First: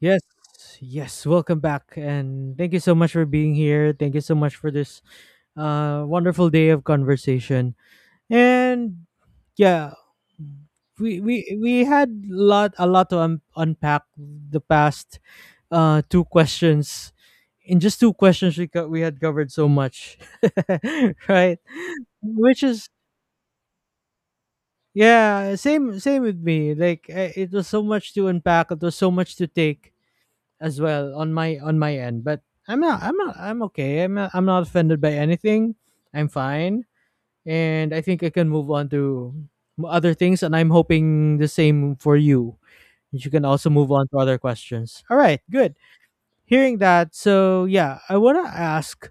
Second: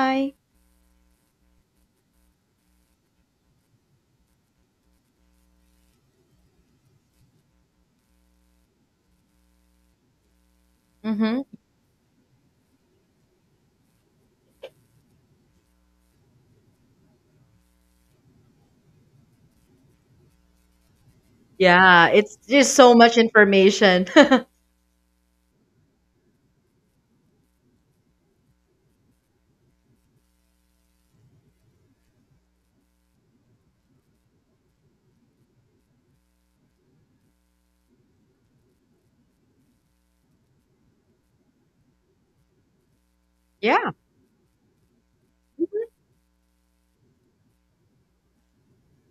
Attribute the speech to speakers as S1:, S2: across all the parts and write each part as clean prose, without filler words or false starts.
S1: Yes, yes. Welcome back, and thank you so much for being here. Thank you so much for this wonderful day of conversation. And yeah, we
S2: Mm-hmm.
S1: we we had lot to unpack the past two questions. In just two questions, we had covered so much, right?
S2: Yeah, it's
S1: Which
S2: just
S1: is
S2: so much information.
S1: yeah, same with me. Like it was so much to unpack. It was so much to take as well on my end. But I'm okay. I'm not offended by anything. I'm fine, and I think I can move on to other things. And I'm hoping the same for you. You can also move
S2: yeah.
S1: on to other questions. All right, good. Hearing that, so yeah, I wanna ask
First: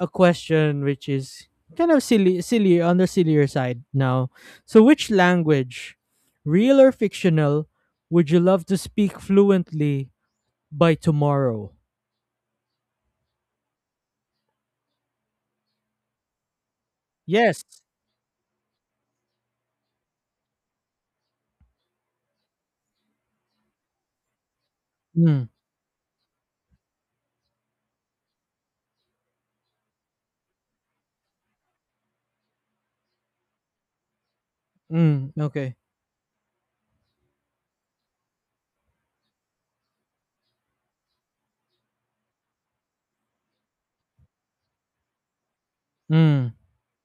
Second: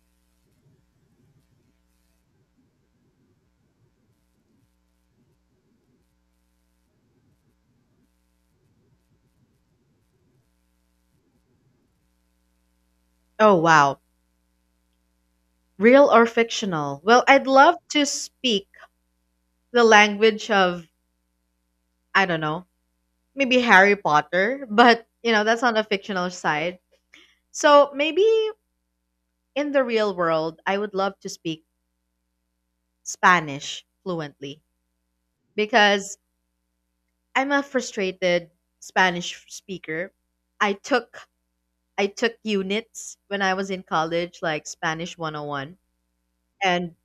S1: a question which is kind of silly, silly on the sillier side now. So, which language, real or fictional, would you love to speak fluently by tomorrow?
S2: Oh, wow. Real or fictional? Well, I'd
S1: Yes.
S2: love to speak the language of, I don't know, maybe Harry Potter, but, you know,
S1: Mm,
S2: that's on the fictional side. So maybe in the real world, I would love to speak Spanish fluently
S1: mm, okay.
S2: because I'm a frustrated Spanish speaker. I took I took units when I was in college, like Spanish 101,
S1: Mm,
S2: and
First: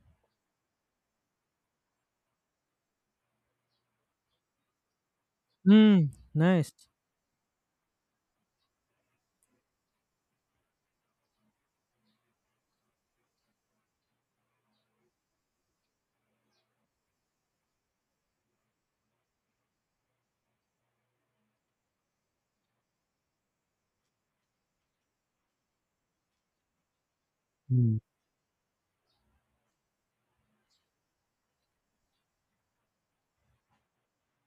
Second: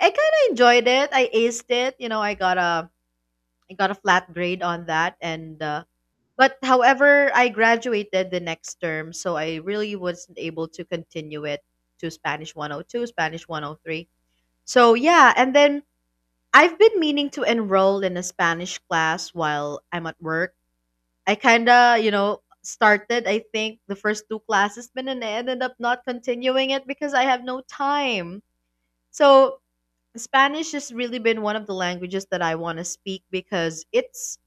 S2: I kind of enjoyed it. I aced it. You know, I got a flat grade on that, and
S1: mm,
S2: but
S1: nice.
S2: however, I graduated the next term, so I really wasn't able to continue it to Spanish 102, Spanish 103. So yeah, and then I've been meaning to enroll in a Spanish class while I'm at work. I kind of started, I think, the first two classes, but then I ended up not continuing it because I have no
S1: Mm,
S2: time. So Spanish has really been one of the languages that I want to speak because it's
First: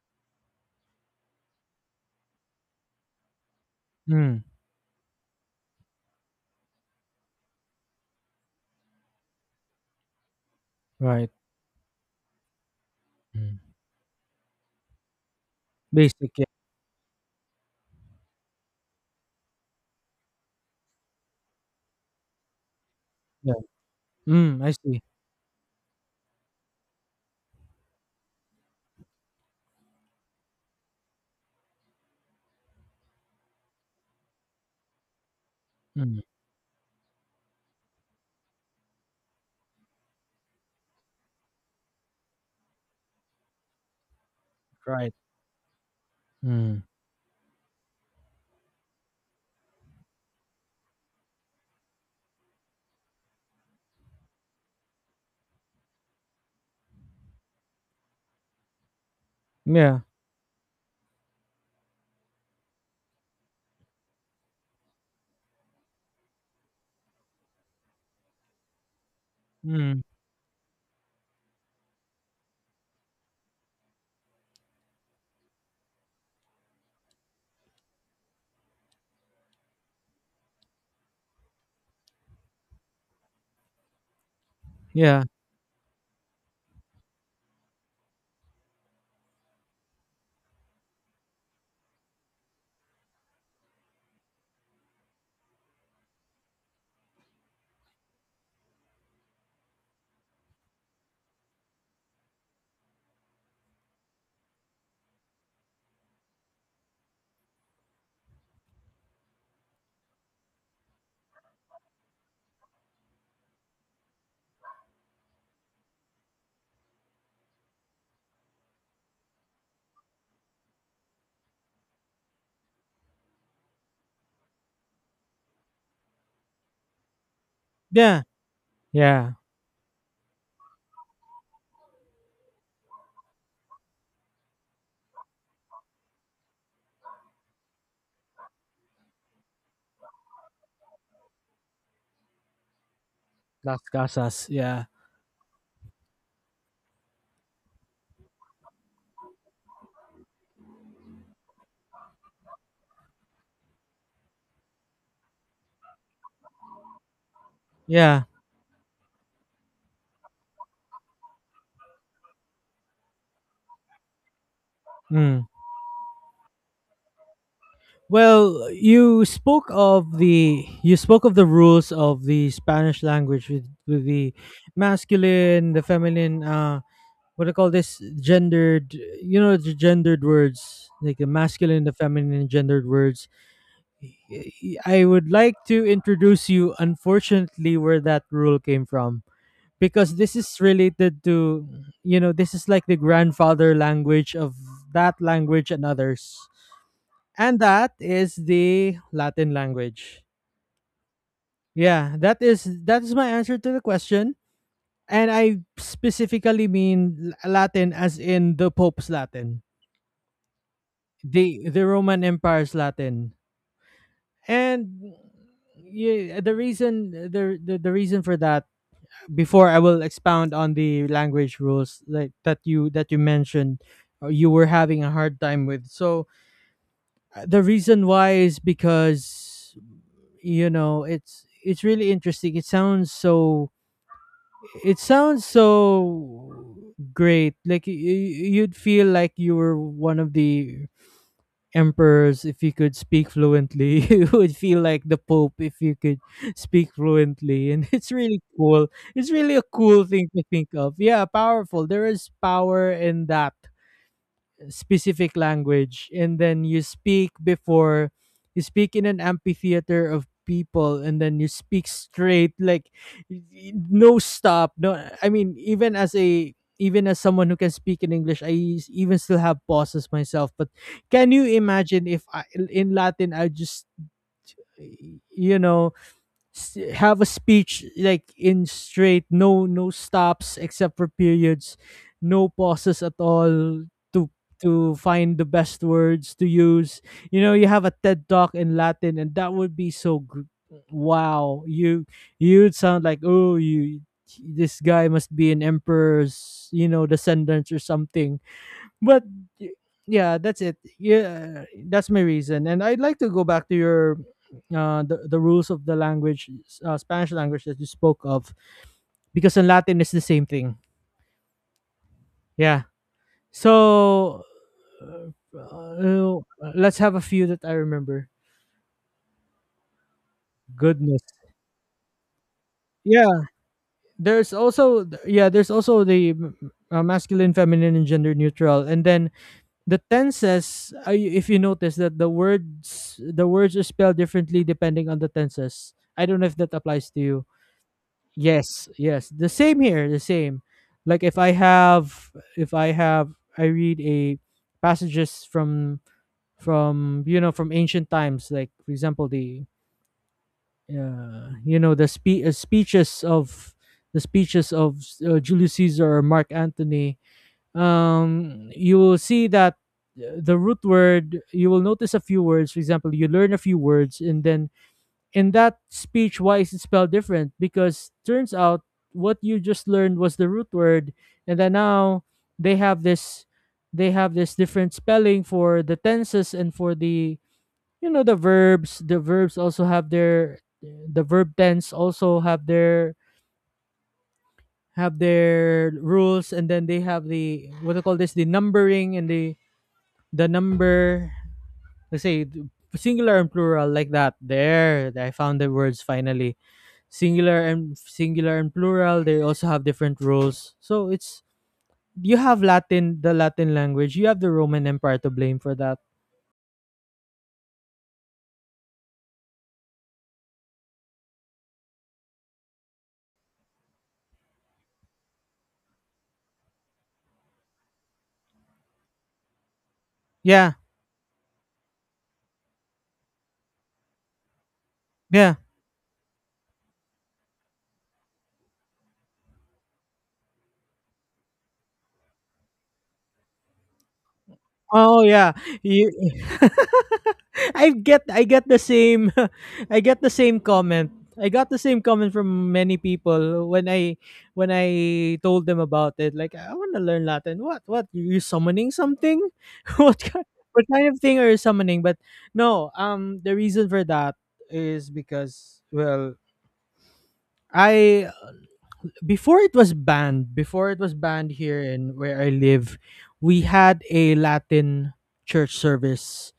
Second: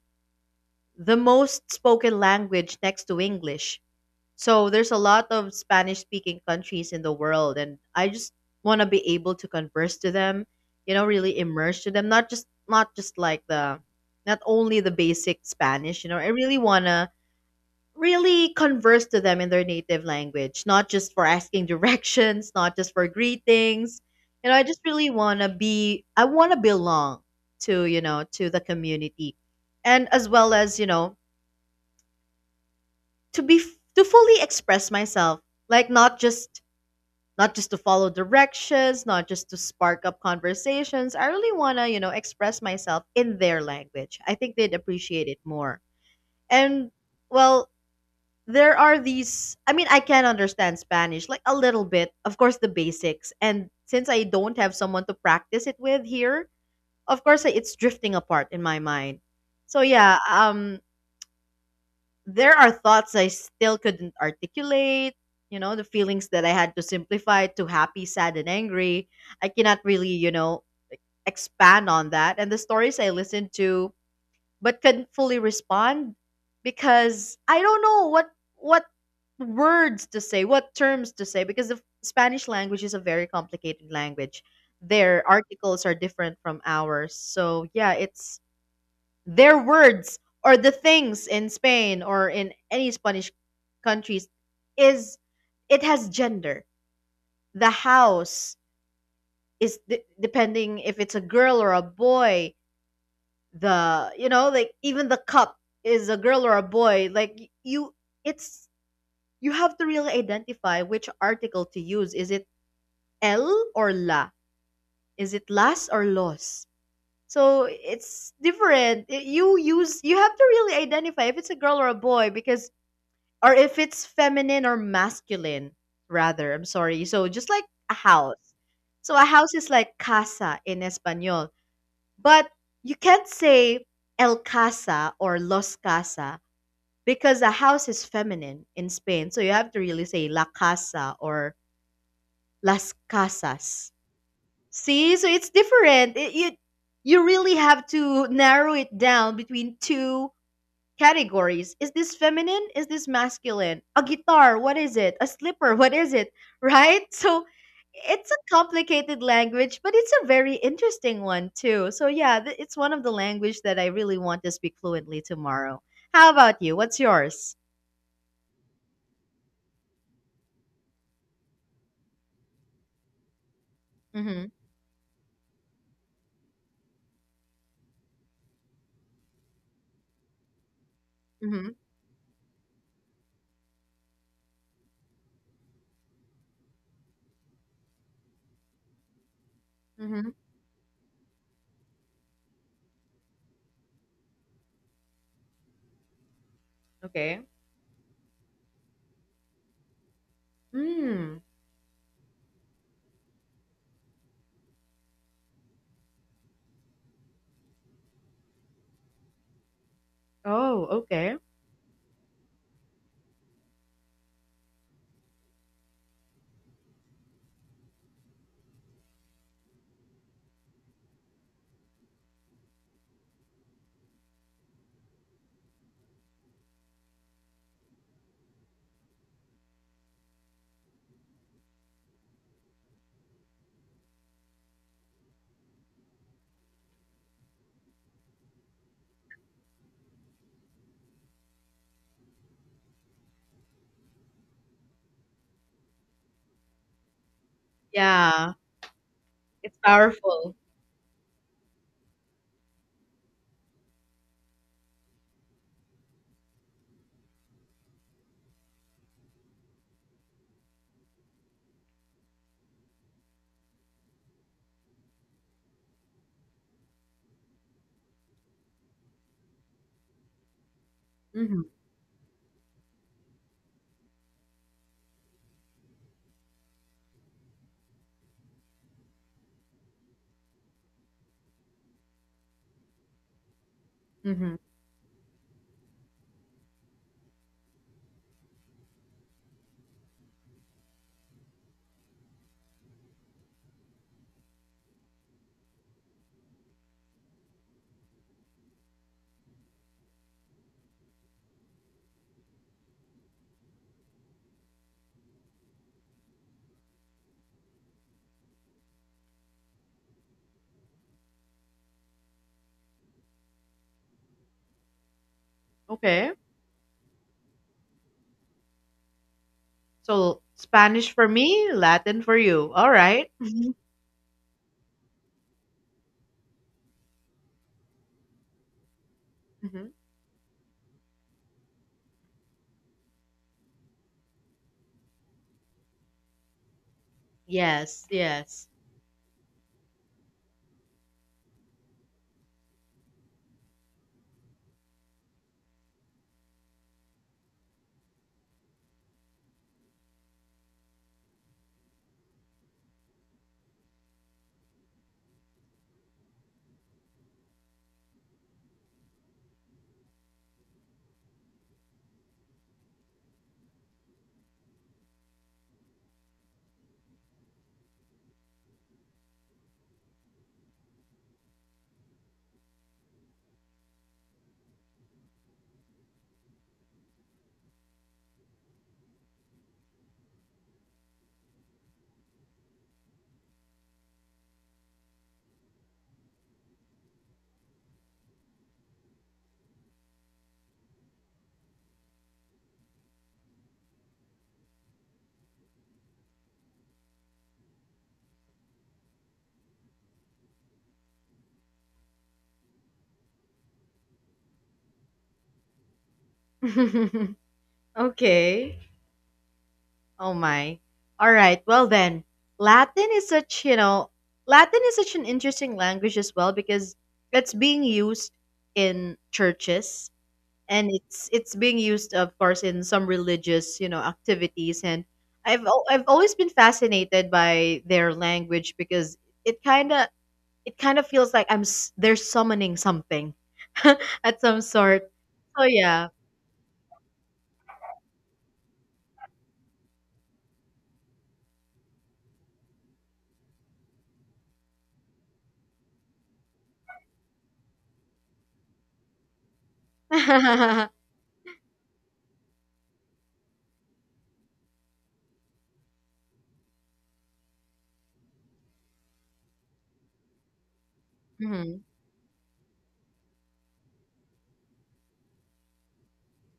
S2: the most spoken language next to English.
S1: mm,
S2: So there's a lot of Spanish speaking countries in the world, and I just want to be able to converse to them, you know,
S1: right.
S2: really immerse to them, not just like
S1: Mm.
S2: the not only the basic Spanish, you know. I
S1: Basic, yeah.
S2: really want to really converse to them in their native language, not just for asking directions, not just for
S1: Yeah.
S2: greetings. You know,
S1: Mm,
S2: I
S1: I
S2: just
S1: see.
S2: really want to be, I want to belong to, you know, to the community. And as well as, you know, to be, to fully express myself, like
S1: Mm,
S2: not just, not just to follow directions, not just to spark up conversations. I really want to, you know, express myself in their language. I think they'd
S1: right.
S2: appreciate it more.
S1: Mm,
S2: And well, there are these. I mean, I can understand Spanish, like a little bit, of course the basics, and since I don't have someone to practice it with here, of course it's drifting apart in my mind. So
S1: yeah.
S2: yeah, there are thoughts I still couldn't articulate, you know, the feelings that I had to simplify to happy, sad, and angry. I cannot
S1: Mm,
S2: really, you know, expand on that, and the stories I listened to but can not fully respond because I don't know what words to say, what terms to say, because the Spanish language is a very complicated language.
S1: yeah.
S2: Their articles are different from ours. So, yeah, it's their words or the things in Spain or in any Spanish countries is it has gender. The house is depending if it's a girl or a boy, the, you know, like even the cup is a girl or a boy, like you, it's you have to really identify which article to use. Is it el or la? Is it las or los? So it's different. You use, you have to really identify if it's a girl or a boy because, or if it's feminine or masculine rather, I'm sorry. So just like a
S1: Yeah.
S2: house, so a
S1: Yeah.
S2: house is like casa in espanol, but you can't say El Casa or Los Casa because a house is feminine in Spain. So you have to really say La Casa or Las
S1: Las
S2: Casas.
S1: Casas. Yeah.
S2: See? So it's different. It, you really have to narrow it down between two categories. Is this feminine? Is this masculine? A guitar, what is it? A slipper, what is it? Right? So
S1: Yeah.
S2: it's a complicated language, but it's a very interesting one too. So yeah, it's one of the language that I really want to speak fluently
S1: Mm.
S2: tomorrow. How about you? What's yours?
S1: Well, you spoke of the rules of the Spanish language with the
S2: Mhm.
S1: masculine, the feminine, what do you call this gendered, you know, the gendered words like the
S2: Mhm.
S1: masculine and the feminine and gendered words. I would like to introduce you, unfortunately, where that rule came from, because
S2: Mhm.
S1: this is related to, you know, this is like the grandfather language of that language and others,
S2: Okay.
S1: and that is the Latin language.
S2: Mm.
S1: Yeah, that is my answer to the question, and I specifically mean Latin as in the Pope's Latin,
S2: Oh, okay.
S1: the Roman Empire's Latin, and yeah, the reason for that. Before I will expound on the language rules like that you mentioned, or you were having a hard time with. So the reason why is because, you know, it's really interesting. It sounds so great. Like you'd feel like you were one of the emperors if you could speak fluently, you would feel like the Pope if you could speak fluently, and it's really
S2: Yeah,
S1: cool, it's really a
S2: it's
S1: cool thing to
S2: powerful.
S1: think of. Yeah, powerful, there is power in that specific language. And then you speak in an amphitheater of people, and then you speak straight, like no stop, no, I mean, even as someone who can speak in English, I even still have pauses myself, but can you
S2: Mhm.
S1: imagine if I, in Latin, I just, you know, have a speech like in straight, no stops except for periods, no pauses at all, to
S2: Mhm.
S1: to find the best words to use. You know, you have a TED talk in Latin, and that would be so wow, you, you'd sound like, oh, you, this guy must be an emperor's, you know, descendants or something. But y- yeah, that's it. Yeah, that's my reason, and I'd like to go back to your the rules of the language, Spanish language that you spoke of, because in Latin it's the same thing, yeah. So
S2: Okay.
S1: uh, let's have a few that I remember.
S2: So Spanish
S1: Goodness,
S2: for me, Latin for you. All right.
S1: yeah, there's also yeah, there's also the masculine, feminine, and gender neutral, and then the tenses. If you notice that the words are spelled differently depending on the tenses. I don't know if that applies to you.
S2: Yes, yes.
S1: Yes, yes. The same here, the same. Like if I have I read a passages from you know, from ancient times, like for example the you know, the speeches of Julius Caesar or Mark Antony. You will see that the root word, you will notice a few words, for example, you learn a few words, and then in that speech, why is it spelled different? Because turns out what you just learned was the root word. And then now they have this they have this different spelling for the tenses, and for the, you know, the verbs also have their, the verb tense also have their, have their rules. And then they have the, what do you call this, the numbering and the number. Let's say singular and plural. Like that, there, I found the words finally, singular and plural. They also have different rules. So it's, you have Latin, the Latin language, you have the Roman Empire to blame for that.
S2: okay. Oh my. All right. Well then, Latin is such, you know, Latin is such an interesting language as well because it's being used in churches,
S1: Yeah,
S2: and it's being used, of course, in some religious, you know, activities. And
S1: yeah.
S2: I've always been fascinated by their language because it kind of it kind of feels like they're summoning something at some sort.
S1: Oh yeah.
S2: So yeah.
S1: You I get the same I get the same comment. I got the same comment from many people when I told them about it. Like, I want to learn Latin. What, you summoning something? What kind, what kind of thing are you summoning? But no, the reason for that is because, well, I before it was banned here
S2: Mhm.
S1: in where I live, we had a Latin church service,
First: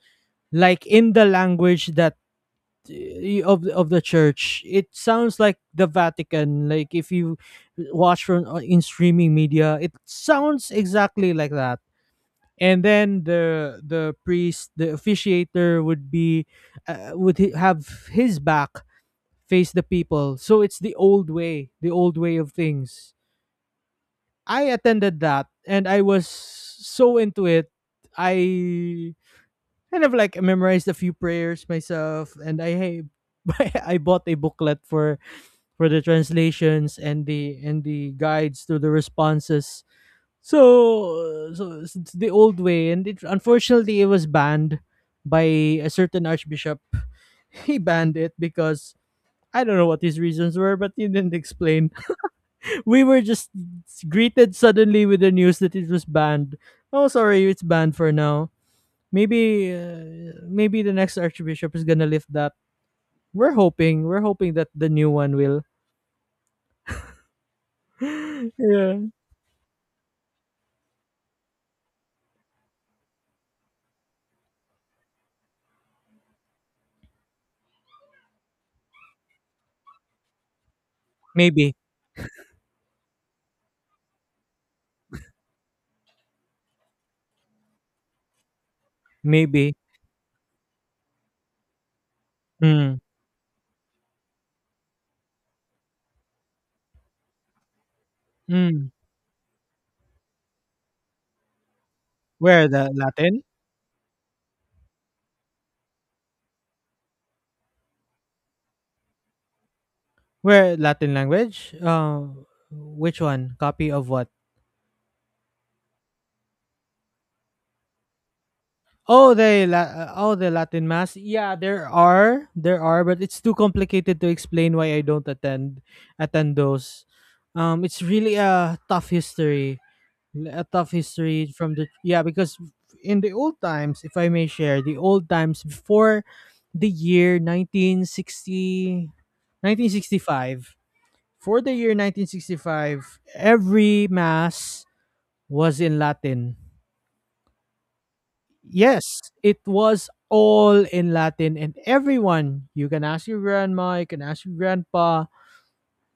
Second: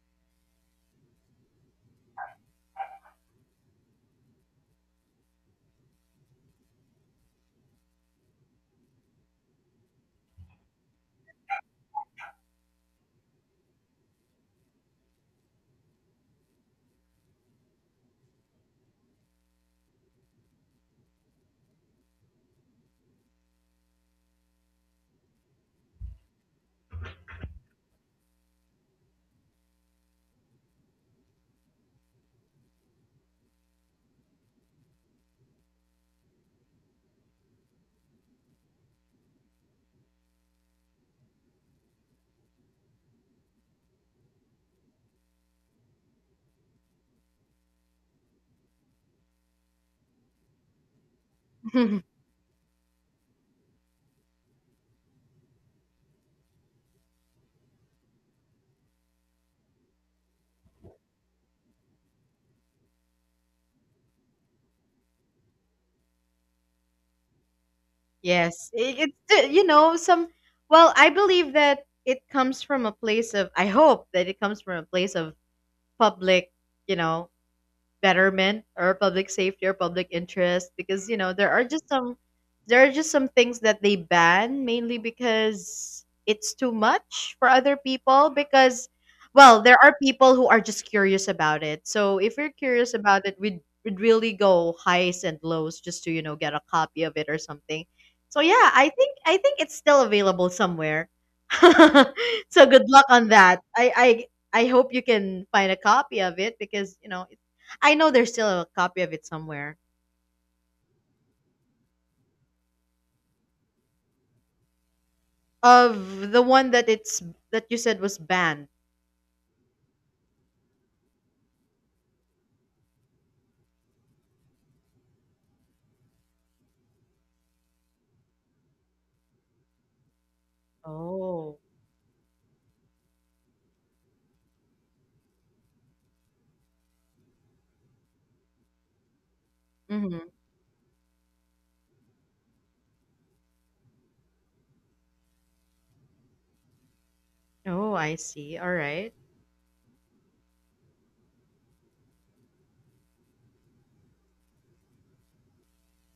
S1: like in the language that, of the church. It sounds like the Vatican. Like if you watch from in streaming media, it sounds exactly like that. And then the priest, the officiator, would be, have his back face the people. So it's the old way, of things. I attended that, and I was so into it. I kind of like memorized a few prayers myself, and I bought a booklet for the translations and the, and the guides to the responses. So so it's the old way, and, it unfortunately, it was banned by a certain archbishop. He banned it because, I don't know what his reasons were, but he didn't explain. We were just greeted suddenly with the news that it was banned. Oh, sorry, it's banned for now. Maybe maybe the next archbishop is gonna lift that. We're hoping that the new one will.
S2: Yes,
S1: Yeah.
S2: it, you know, some. Well, I believe that it comes from a place of. I hope that it comes from a place of public, you know, betterment or public safety or public interest, because you know there are
S1: Maybe,
S2: just some, there are just some things that they ban mainly because it's too much for other people. Because well,
S1: maybe.
S2: there are people who are just curious about it, so if you're curious
S1: Mm.
S2: about it, we'd really go highs and lows just to, you know, get a copy of it or something. So yeah,
S1: Mm.
S2: I think it's still available somewhere. So
S1: Where
S2: good
S1: the
S2: luck on
S1: Latin?
S2: that. I I hope you can find a copy of it, because you know I know there's still a copy of it somewhere.
S1: Where Latin language? Which one? Copy of what?
S2: Of the one that it's that you said was banned.
S1: Oh, the oh, the Latin mass. Yeah, there are, but it's too complicated to explain why I don't attend those. It's really a tough history, a tough history
S2: Oh.
S1: from the, yeah, because in the old times, if I may share, the old times before the year 1960, nineteen sixty
S2: Mm-hmm.
S1: five. for the year 1965, every mass was in Latin.
S2: Oh, I see. All
S1: Yes,
S2: right.
S1: it was all in Latin, and everyone, you can ask your grandma, you can ask your grandpa,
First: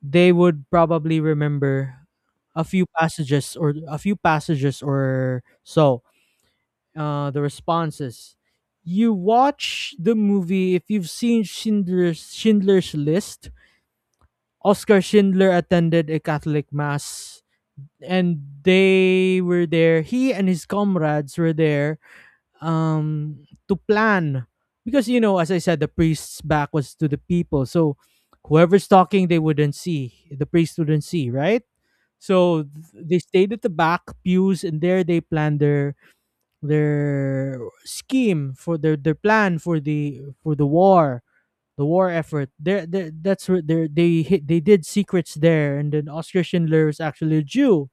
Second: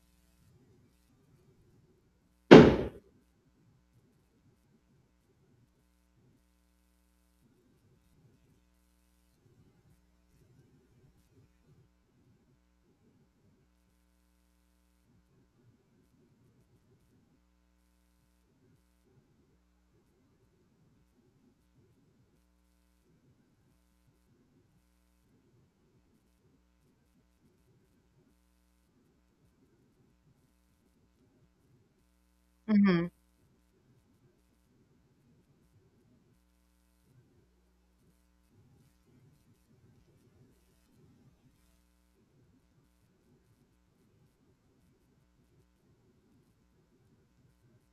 S1: they would probably remember a few passages, or a few passages or so, the responses. You watch the movie, if you've seen Schindler's List. Oscar Schindler attended a Catholic mass, and they were there. He and his comrades were there to plan, because, you know, as I said, the priest's back was to the people, so whoever's talking, they wouldn't see. The priest wouldn't see, right? So
S2: Mm-hmm.
S1: they stayed at the back pews, and there they planned their their plan for the, for the war, the war effort there. That's where they hit, they did secrets there. And then Oscar Schindler is actually a Jew,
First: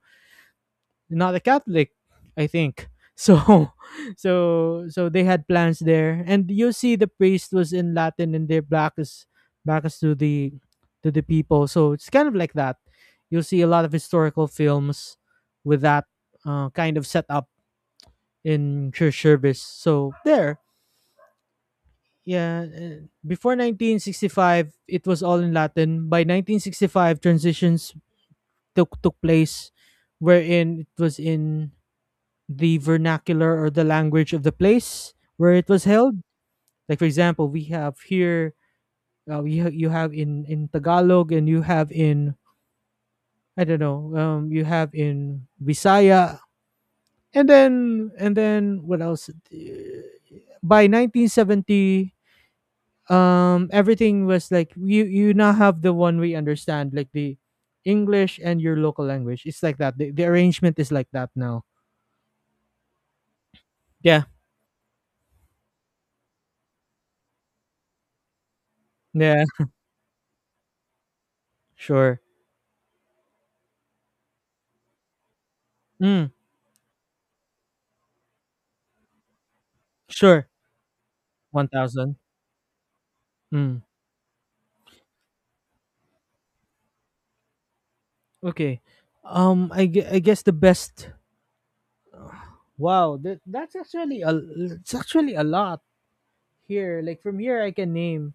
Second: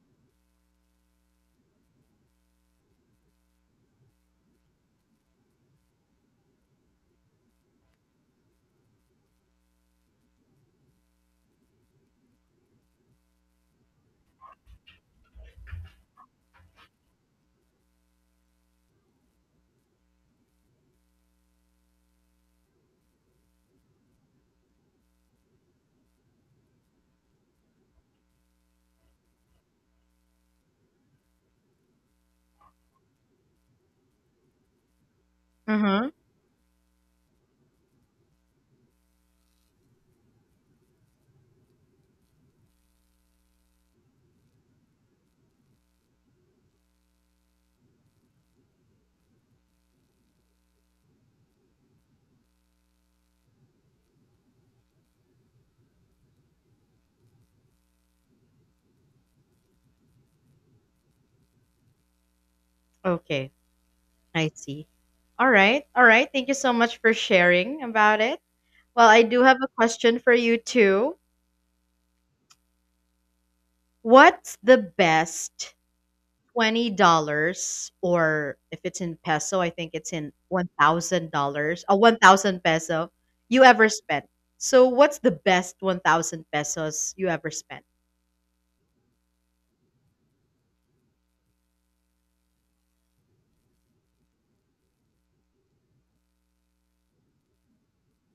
S1: not a Catholic, I think. So so so they had plans there, and you see the priest was in Latin, and they're, is back to the, to the people. So it's kind of like that. You'll see a lot of historical films with that kind of setup in church service. So there, yeah. Before 1965, it was all in Latin. By 1965, transitions took place, wherein it was in the vernacular, or the language of the place where it was
S2: Mm-hmm.
S1: held. Like for example, we have here, you have in Tagalog, and you have in, I don't know, you have in Visaya, and then what else? Uh, By 1970, um, everything was like, you now have the one we understand, like the English and your local language. It's like that. The arrangement is like that now,
S2: Okay.
S1: yeah.
S2: I see. All right. All right. Thank you so much for sharing about it. Well, I do
S1: Yeah,
S2: have a question for you too.
S1: sure.
S2: What's the best
S1: Mm,
S2: $20, or if it's in peso, I think it's in
S1: sure.
S2: $1,000 a
S1: 1000.
S2: 1,000 peso you
S1: Mm,
S2: ever spent. So what's the best 1,000 pesos you ever spent?
S1: okay. I guess the best, wow, that's actually a, it's actually a lot here. Like from here I can name,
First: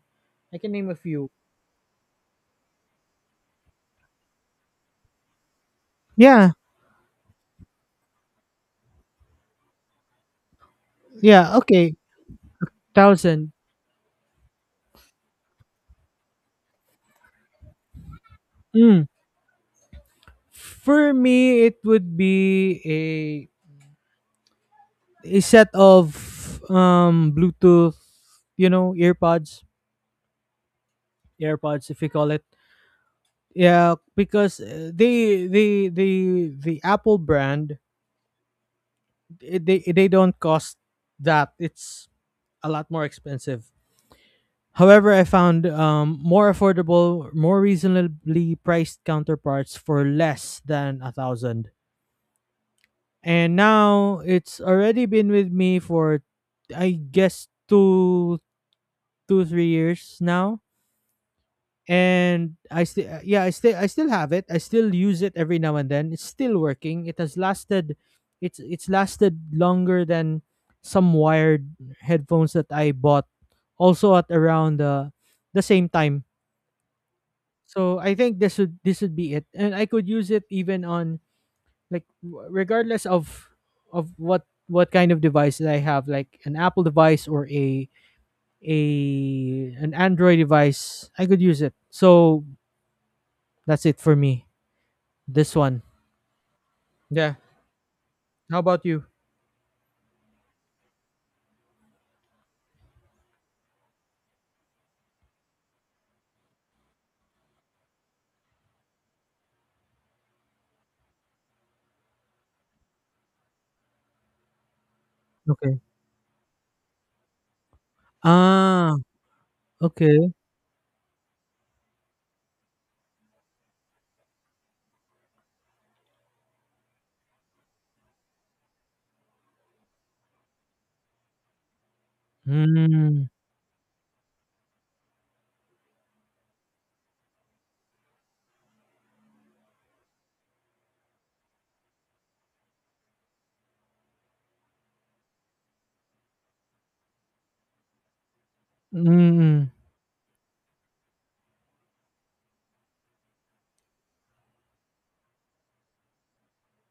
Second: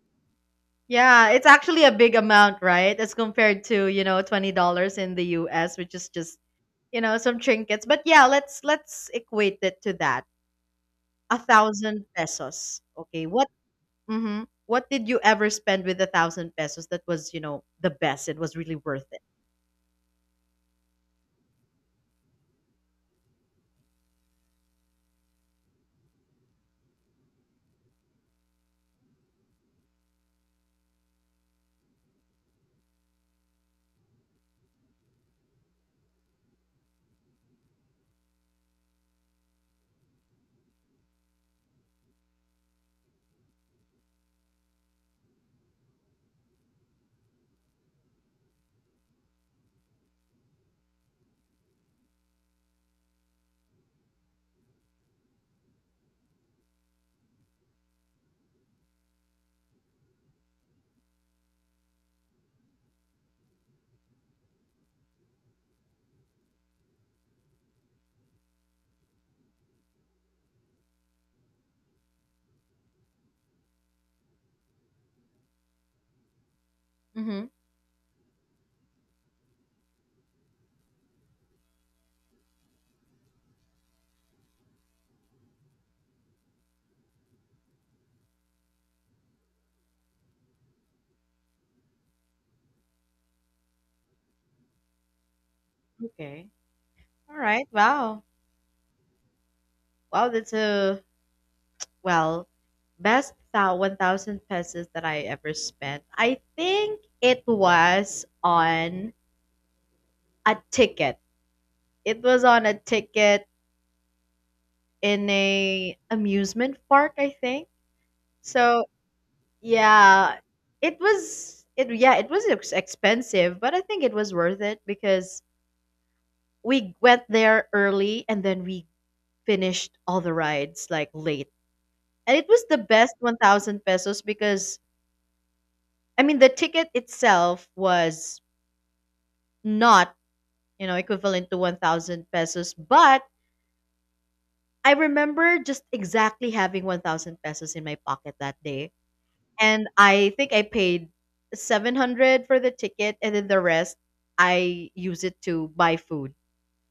S1: I can name a few.
S2: Yeah, it's actually a big amount, right? As compared to, you know, $20 in the US, which is just,
S1: Yeah,
S2: you know, some trinkets. But yeah, let's equate it to that. A
S1: yeah, okay.
S2: thousand pesos. Okay. What
S1: 1000.
S2: mm-hmm. What did you ever spend with a thousand pesos that was, you know, the best? It was really
S1: Mm.
S2: worth it.
S1: For me, it would be a set of Bluetooth, you know, earpods, AirPods, if you call it. Yeah, because they, the Apple brand, eh, they don't cost that. It's a lot more expensive. However, I found more affordable, more reasonably priced counterparts for less than a thousand. And now it's already been with me for, I guess, 3 years now and I still, yeah, I still have it. I still use it every now and then. It's still working. It has lasted. It's lasted longer than some wired headphones that I bought, also at around the same time.
S2: Mm-hmm.
S1: So I think this would be it, and I could use it even on like regardless of what kind of device that I have, like an Apple device or a an Android device. I could use it. So that's it for me. This one.
S2: Okay.
S1: Yeah.
S2: All right. Wow.
S1: How about you?
S2: Wow. That's a well best thou 1,000 pesos that I ever spent. I think it was on a ticket. It was on a ticket in
S1: Okay.
S2: a amusement park. I think so.
S1: Ah, okay.
S2: Yeah. It was. It yeah. It was expensive, but I think it was worth it because we went there early, and then we finished all the rides like late. And it was the best
S1: Mm.
S2: 1,000 pesos because I mean, the ticket itself was not, you know, equivalent to 1,000 pesos, but I remember just exactly having 1,000 pesos in my pocket that day.
S1: Mm,
S2: And I think I paid 700 for the ticket, and then the rest I use it to buy food.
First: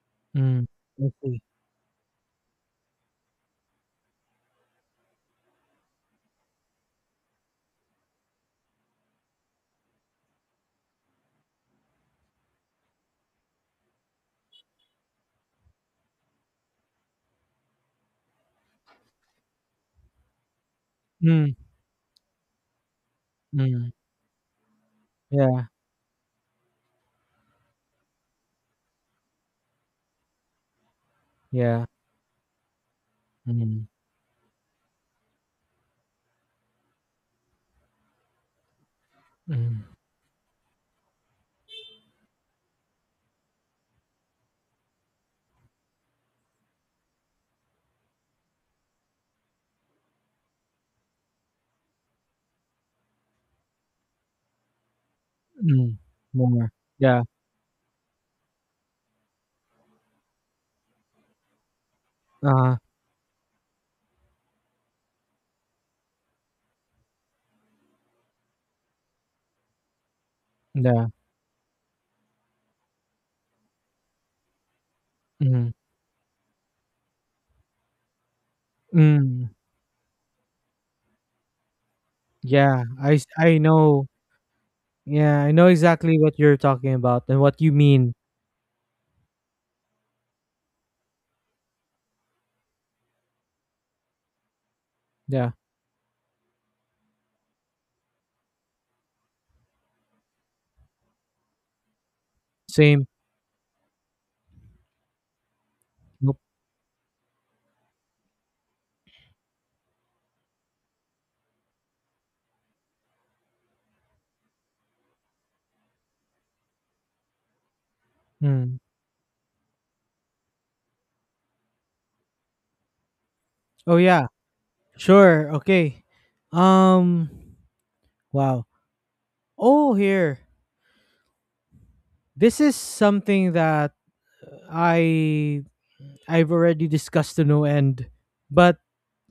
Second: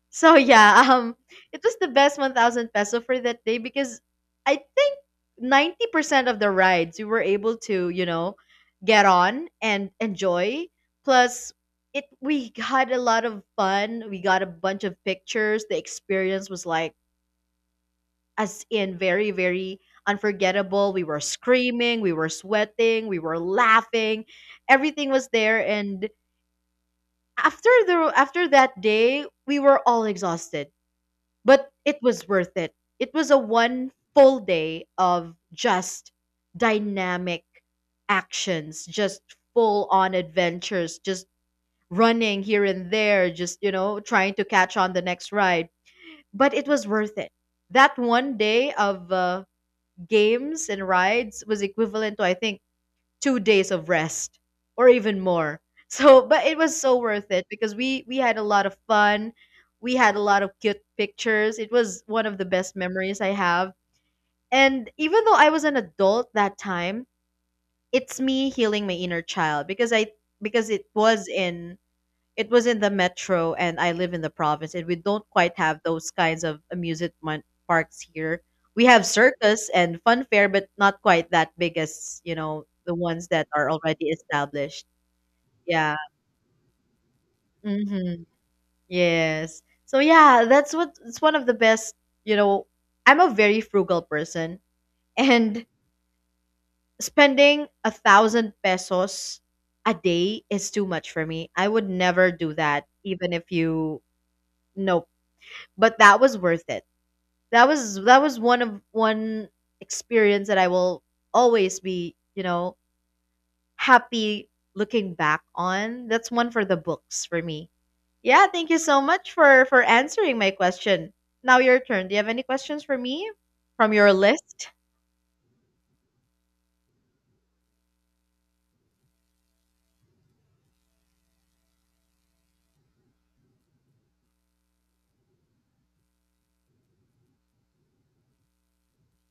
S2: So
S1: mm.
S2: yeah,
S1: I see.
S2: it was the best 1,000 peso for that day because I think 90% of the rides we were able to, you know, get on and enjoy. Plus, it we had a lot of fun. We got a bunch of pictures. The experience was like as in very, very unforgettable. We were
S1: Mm,
S2: screaming, we were sweating, we were
S1: mm.
S2: laughing. Everything was there,
S1: Yeah,
S2: and after that day, we were all exhausted, but
S1: yeah.
S2: it was worth it. It was a
S1: Mm,
S2: one full day of just dynamic actions, just
S1: mm,
S2: full on adventures, just running here and there, just, you know, trying to catch on the next ride. But it was worth it. That one day of games and rides was equivalent to, I think, 2 days of rest or even more.
S1: mm.
S2: So, but it
S1: More.
S2: was so
S1: Yeah.
S2: worth it because we had a lot of fun. We had a lot of cute pictures. It was one of the
S1: Uh,
S2: best memories I have. And even though I was an adult that time, it's me healing my inner child because I, because it
S1: yeah.
S2: was in, it was in the metro, and I live in the province, and we don't quite
S1: Mm,
S2: have those kinds of amusement parks here. We have
S1: mm.
S2: circus and fun fair, but not quite that big as, you know,
S1: Yeah,
S2: the
S1: I
S2: ones that
S1: I
S2: are
S1: know.
S2: already established.
S1: Yeah, I know
S2: Yeah.
S1: exactly what you're talking about and what you mean.
S2: Mm-hmm. Yes. So yeah, that's what it's one of the best, you know, I'm a very frugal person,
S1: Yeah.
S2: and spending a thousand pesos a day is too much for me. I would never do that,
S1: Same.
S2: even if you nope. But that was
S1: Nope.
S2: worth it. That was, that was one of one experience that I will always be, you know, happy looking back on. That's one for the books for me. Yeah, thank
S1: Mm.
S2: you so much for answering my question. Now your turn. Do you have any questions for me from
S1: Oh
S2: your
S1: yeah.
S2: list?
S1: Sure. Okay. Um wow. Oh, here. This is something that I I've already discussed to no end, but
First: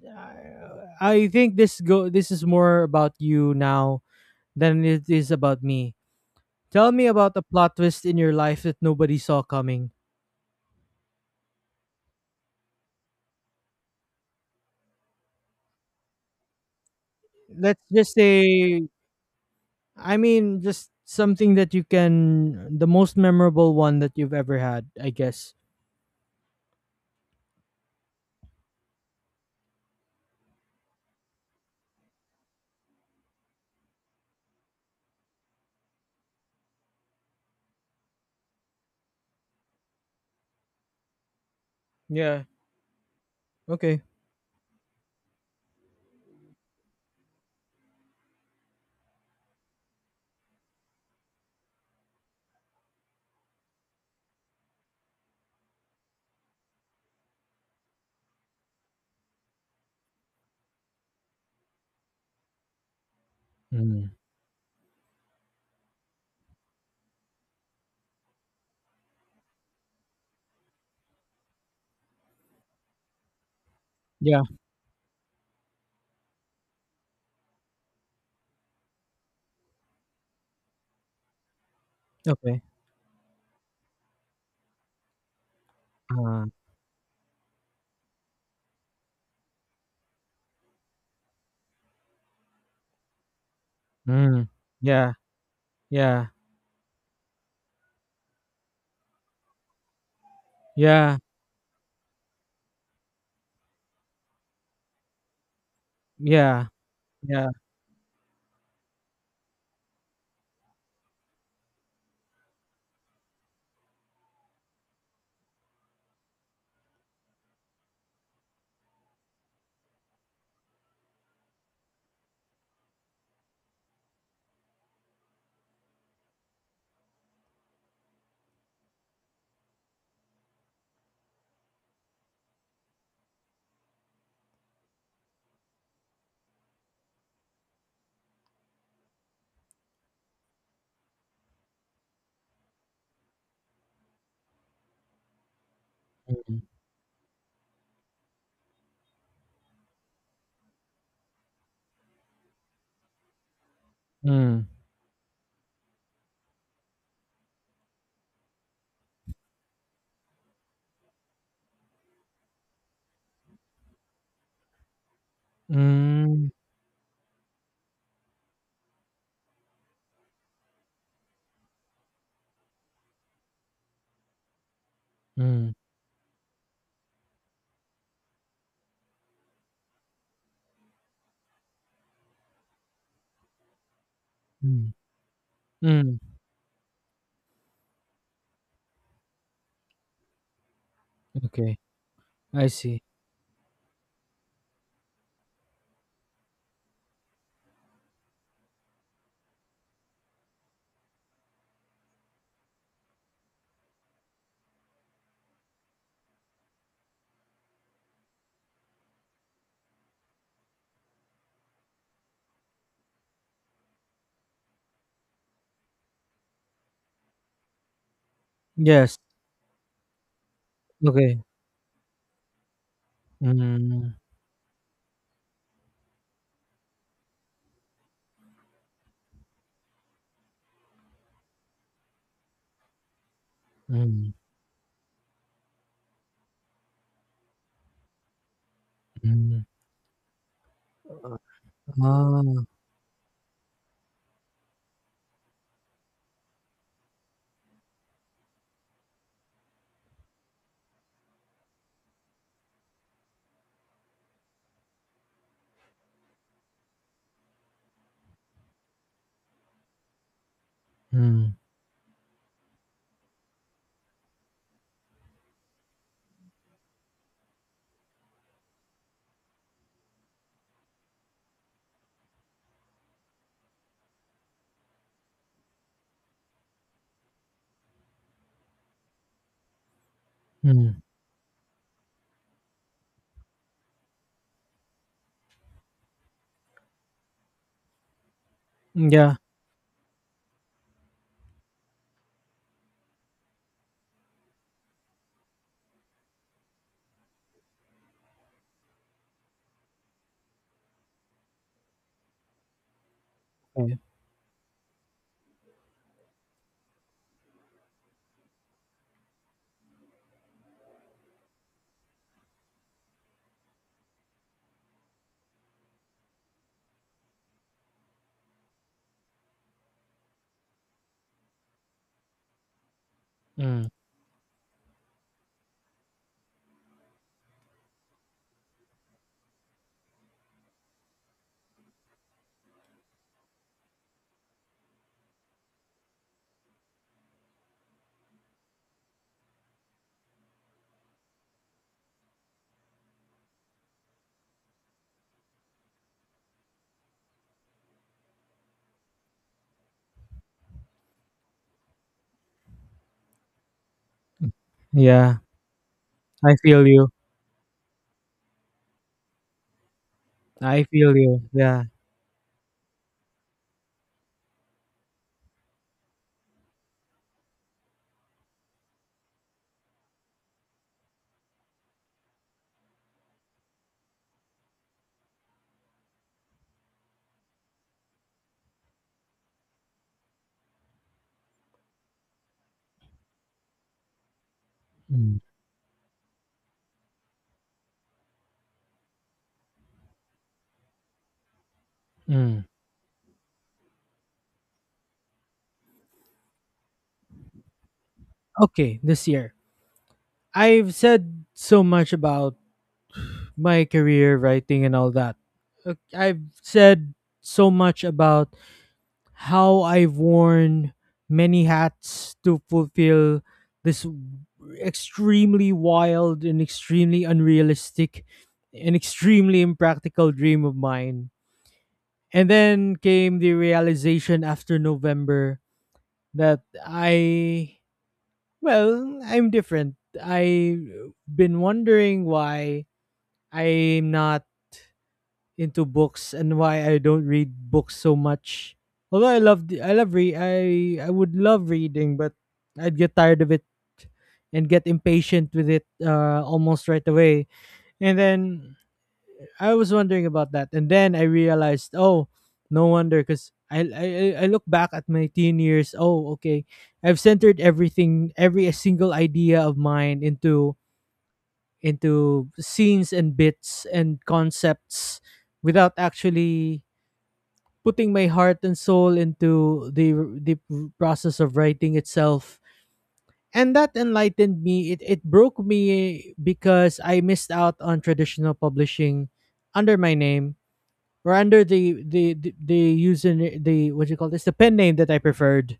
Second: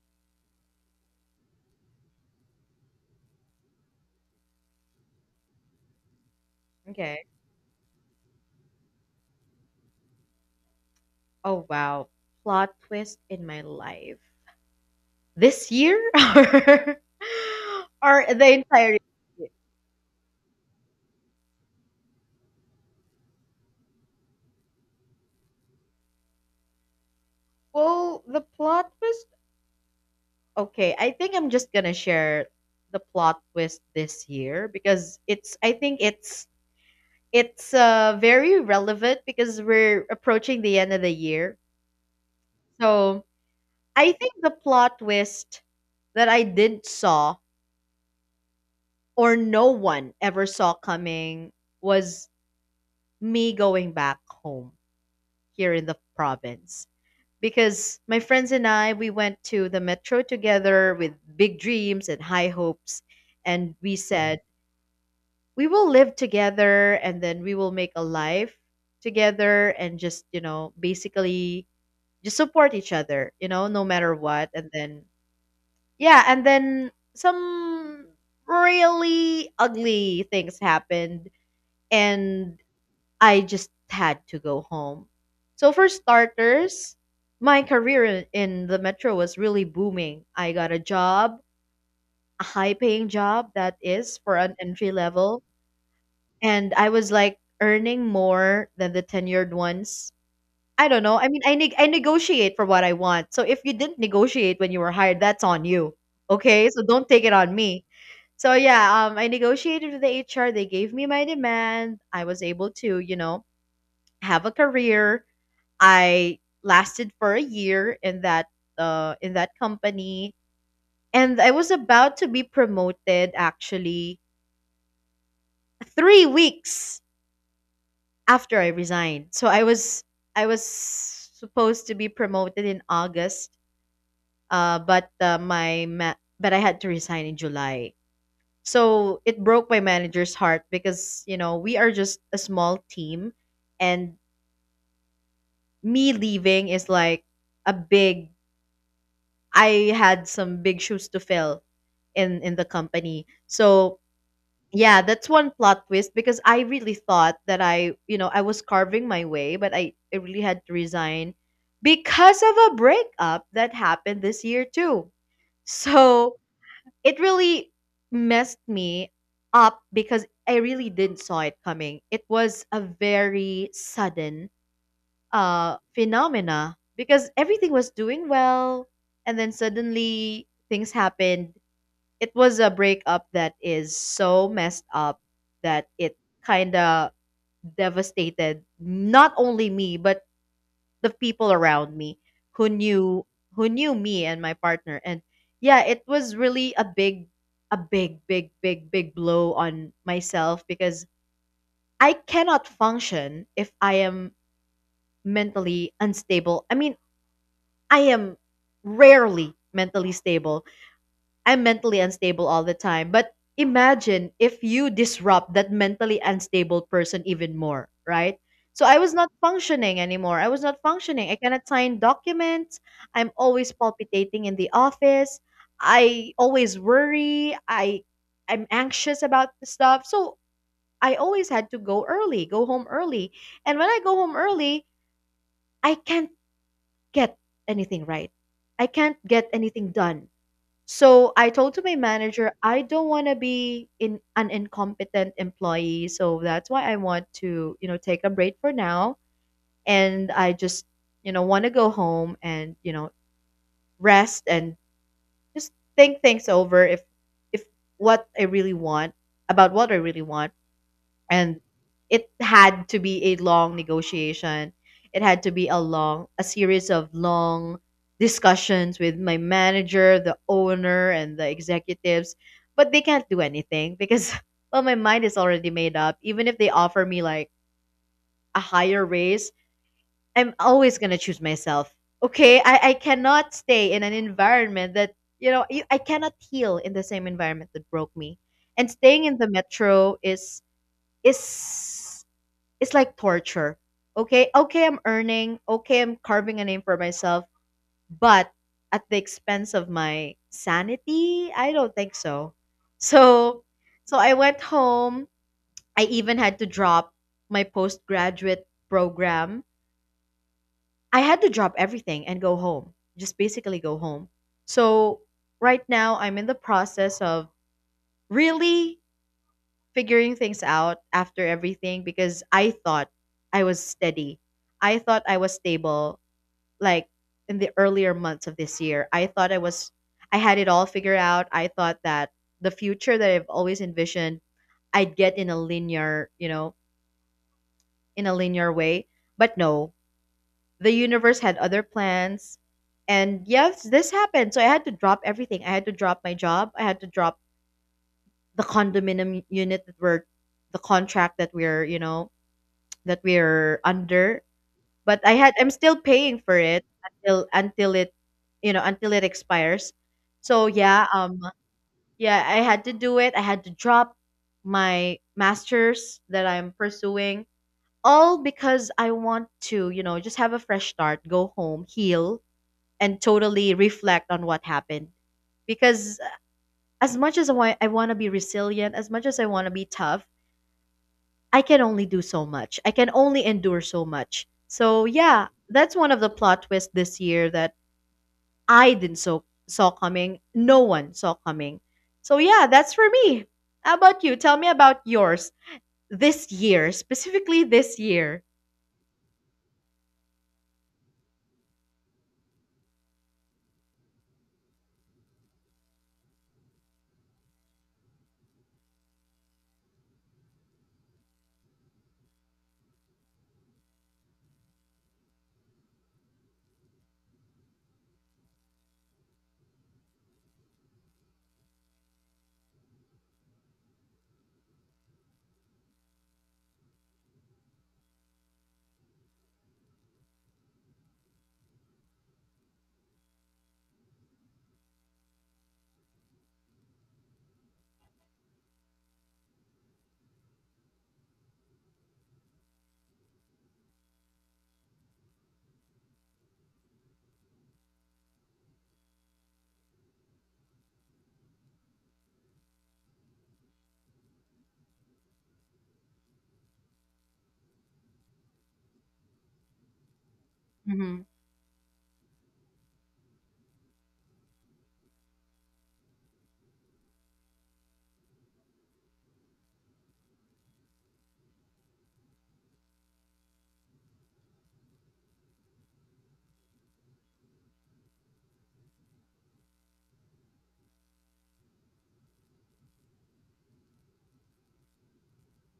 S1: I think this is more about you now than it is about me. Tell me
S2: Okay.
S1: about the plot twist in your life that nobody saw coming.
S2: Oh wow. Plot twist in my life. This year, or
S1: Let's just
S2: or the
S1: say,
S2: entire year?
S1: I mean, just something that you can the most memorable one that you've ever had, I guess.
S2: Well, the plot twist okay, I think I'm just gonna share the plot twist this year because it's I think it's very relevant because we're approaching the end of the year.
S1: Yeah.
S2: So
S1: Okay.
S2: I think the plot twist that I didn't saw, or no one ever saw coming, was me going back home here in the province. Because my friends and I, we went to the metro together with big dreams and high hopes, and we
S1: Mm.
S2: said we will live together and then we will make a life together and just, basically just support each other, no matter
S1: Yeah.
S2: what, and then yeah, and then some really ugly things happened, and
S1: Okay.
S2: I just had to go home. So for
S1: Uh,
S2: starters, my career in the metro was really booming. I got a job, a high paying job that is for
S1: mm.
S2: an entry
S1: Yeah.
S2: level.
S1: Yeah.
S2: And I was like earning more than the tenured ones. I don't
S1: Yeah.
S2: know. I mean, I negotiate for what I want. So if you didn't negotiate when you were hired, that's on you.
S1: Yeah.
S2: Okay? So don't take it
S1: Yeah.
S2: on me. So yeah, I negotiated with the HR. They gave me my demand. I was able to, you know, have a career. I lasted for a year in that company, and I was about to be promoted actually 3 weeks after I resigned. So I was supposed to be promoted in August, but I had to resign in July. So it broke my manager's heart because, you know, we are just a small team, and me
S1: Mm.
S2: leaving is like a big. I had some big shoes to fill in the company. So
S1: Mm.
S2: yeah, that's one plot twist because I really thought that, I, you know, I was carving my way, but I really had to resign because of a breakup that happened this year too. So
S1: Mm,
S2: it really messed me up because I really didn't saw it coming. It was a very sudden
S1: mm,
S2: phenomena because everything was doing well, and then suddenly things happened. It was a breakup that is so messed
S1: mm,
S2: up that it
S1: mm,
S2: kind of devastated not only me but the people
S1: okay,
S2: around me,
S1: I
S2: who
S1: see.
S2: knew, who knew me and my partner. And yeah, it was really a big, a big, big, big, big blow on myself because I cannot function if I am mentally unstable. I mean, I am rarely mentally stable. I'm mentally unstable all the time. But imagine if you disrupt that mentally unstable person even more, right? So I was
S1: Yes,
S2: not functioning anymore. I was not functioning. I
S1: okay.
S2: cannot sign documents. I'm always
S1: Mm,
S2: palpitating in the office. I always worry. I'm anxious about the stuff. So I always had to go early, go home early. And when I go
S1: mm,
S2: home early, I can't get anything right. I can't get
S1: mm.
S2: anything done. So I told to my
S1: Ah,
S2: manager,
S1: mm,
S2: I don't want to be in an incompetent employee. So that's why I want to, you know, take a break for now. And I just, you know, want to go home and, you know, rest and just think things over if what I really want, about what I really want.
S1: mm,
S2: And it had to be a long negotiation. It had to be a series of long discussions with my manager, the owner, and the executives. But they can't do anything because well, my mind is already made up. Even if they offer me like a higher raise, I'm
S1: mm,
S2: always going to choose myself. Okay, I cannot stay in an environment that, I cannot heal in the same environment that broke me. And staying
S1: yeah,
S2: in the metro is, it's like torture. Okay, okay, I'm earning. Okay, I'm carving a name for myself, but at the expense of my sanity, I don't think so. So,
S1: okay.
S2: so I went home. I even had to drop my postgraduate program. I had to drop everything and go home. Just basically go home. So, right now I'm in the process of really figuring things out after everything because I thought I was
S1: Mm,
S2: steady. I thought I was stable, like in the earlier months of this year. I thought I had it all figured out. I thought that the future that I've always envisioned, I'd get in a linear, you know, in a linear way. But no, the universe had other plans. And yes, this happened. So I had to drop everything. I had to drop my job. I had to drop the condominium unit the contract that we're, you know, that we're under, but
S1: yeah,
S2: I'm still paying
S1: I
S2: for it
S1: feel you.
S2: until it, you know, until it expires. So
S1: I
S2: yeah,
S1: feel you. Yeah.
S2: yeah, I had to do it. I had to drop my masters that I'm pursuing, all because I want to, you know, just have a fresh start, go home, heal, and totally reflect on what happened. Because as much as I want to be resilient, as much as I want to be tough, I can only do so much. I can only endure so much. So
S1: Mm,
S2: yeah, that's one of the plot twists this year that I didn't saw coming. No one saw coming. So
S1: mm.
S2: yeah, that's for me. How about you? Tell me about yours this year, specifically this year.
S1: Okay, this year. I've said so much about my career, writing, and all that. I've said so much about how I've worn many hats to fulfill this extremely wild and extremely unrealistic and extremely impractical dream of mine. And then came the realization after November that I, well, I'm different. I've been wondering why I'm not into books and why I don't read books so much. Although I love I love re I would love reading, but I'd get tired of it and get impatient with it almost right away. And then I was wondering about that, and then I realized, oh, no wonder, because I look back at my teen years. Oh, okay, I've centered everything, every single idea of mine into
S2: Mm-hmm.
S1: scenes and bits and concepts without actually putting my heart and soul into the process of writing itself, and that enlightened me. It broke me because I missed out on traditional publishing under my name or under the what do you call this, the pen name that I preferred,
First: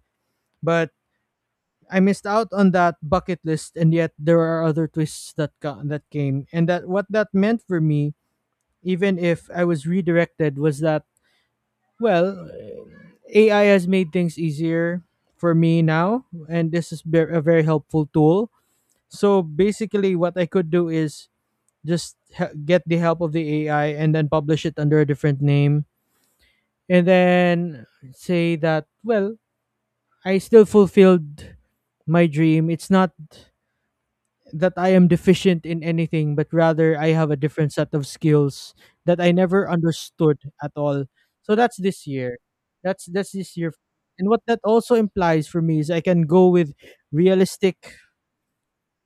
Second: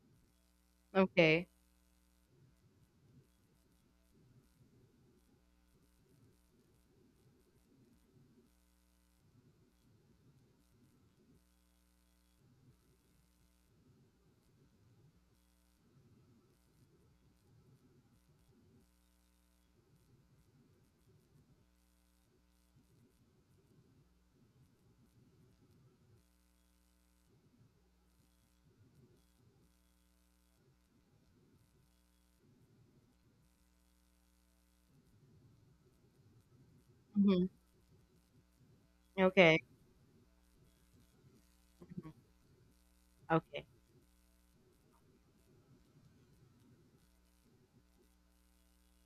S1: but
S2: Okay.
S1: I missed out on that bucket list. And yet there are other twists that that came, and that what that meant for me, even if I was redirected, was that, well, AI has made things easier for me now, and this is a very helpful tool. So basically, what I could do is just get the help of the AI and then publish it under a different name, and then say that, well, I still fulfilled my dream. It's not that I am deficient in anything, but rather I have a
S2: Mm-hmm.
S1: different set of skills that I
S2: Okay.
S1: never understood at all. So that's this
S2: Mhm.
S1: year. That's this
S2: Okay.
S1: year. And what that also implies for me is I can go with realistic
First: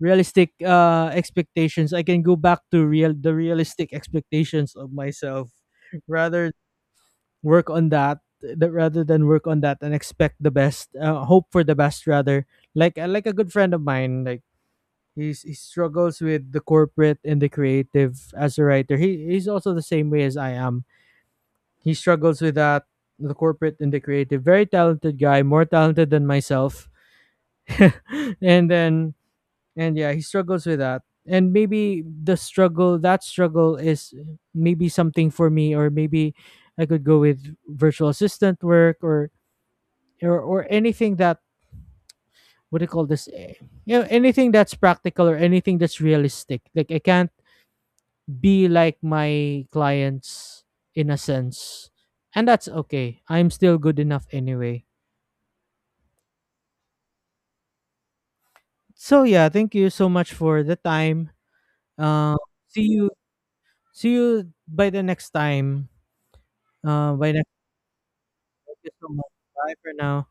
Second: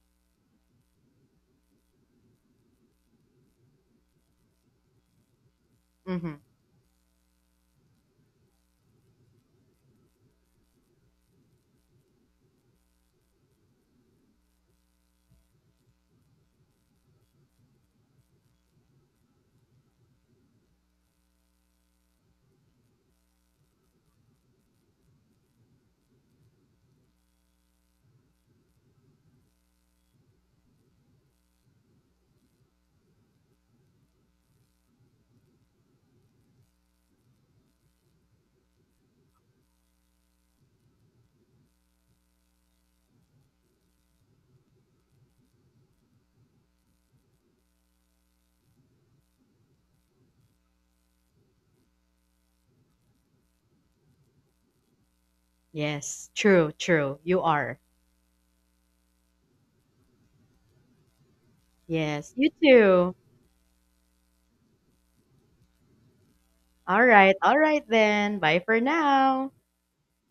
S1: realistic expectations. I can go back to real the realistic expectations of myself,
S2: Mm-hmm.
S1: rather work on rather than work on that and expect the best, hope for the best rather, like a good friend of mine. Like, he struggles with the corporate and the creative as a writer. He's also the same way as I am. He struggles with that, the corporate and the creative. Very talented guy, more talented than myself. and then and yeah, he struggles with that. And maybe the struggle that struggle is maybe something for me, or maybe I could go with virtual assistant work, or or anything that, what do you call this? Eh, you know, anything that's practical or anything that's realistic. Like I can't be like my clients in a sense. And that's okay. I'm still good enough anyway.
S2: Yes. True. True. You are.
S1: So yeah, thank you so much for the time.
S2: Yes.
S1: Uh,
S2: You
S1: see you,
S2: too.
S1: by the next time.
S2: All
S1: By
S2: right.
S1: next
S2: All right then. Bye
S1: Thank
S2: for
S1: you so much.
S2: now.
S1: Bye for now.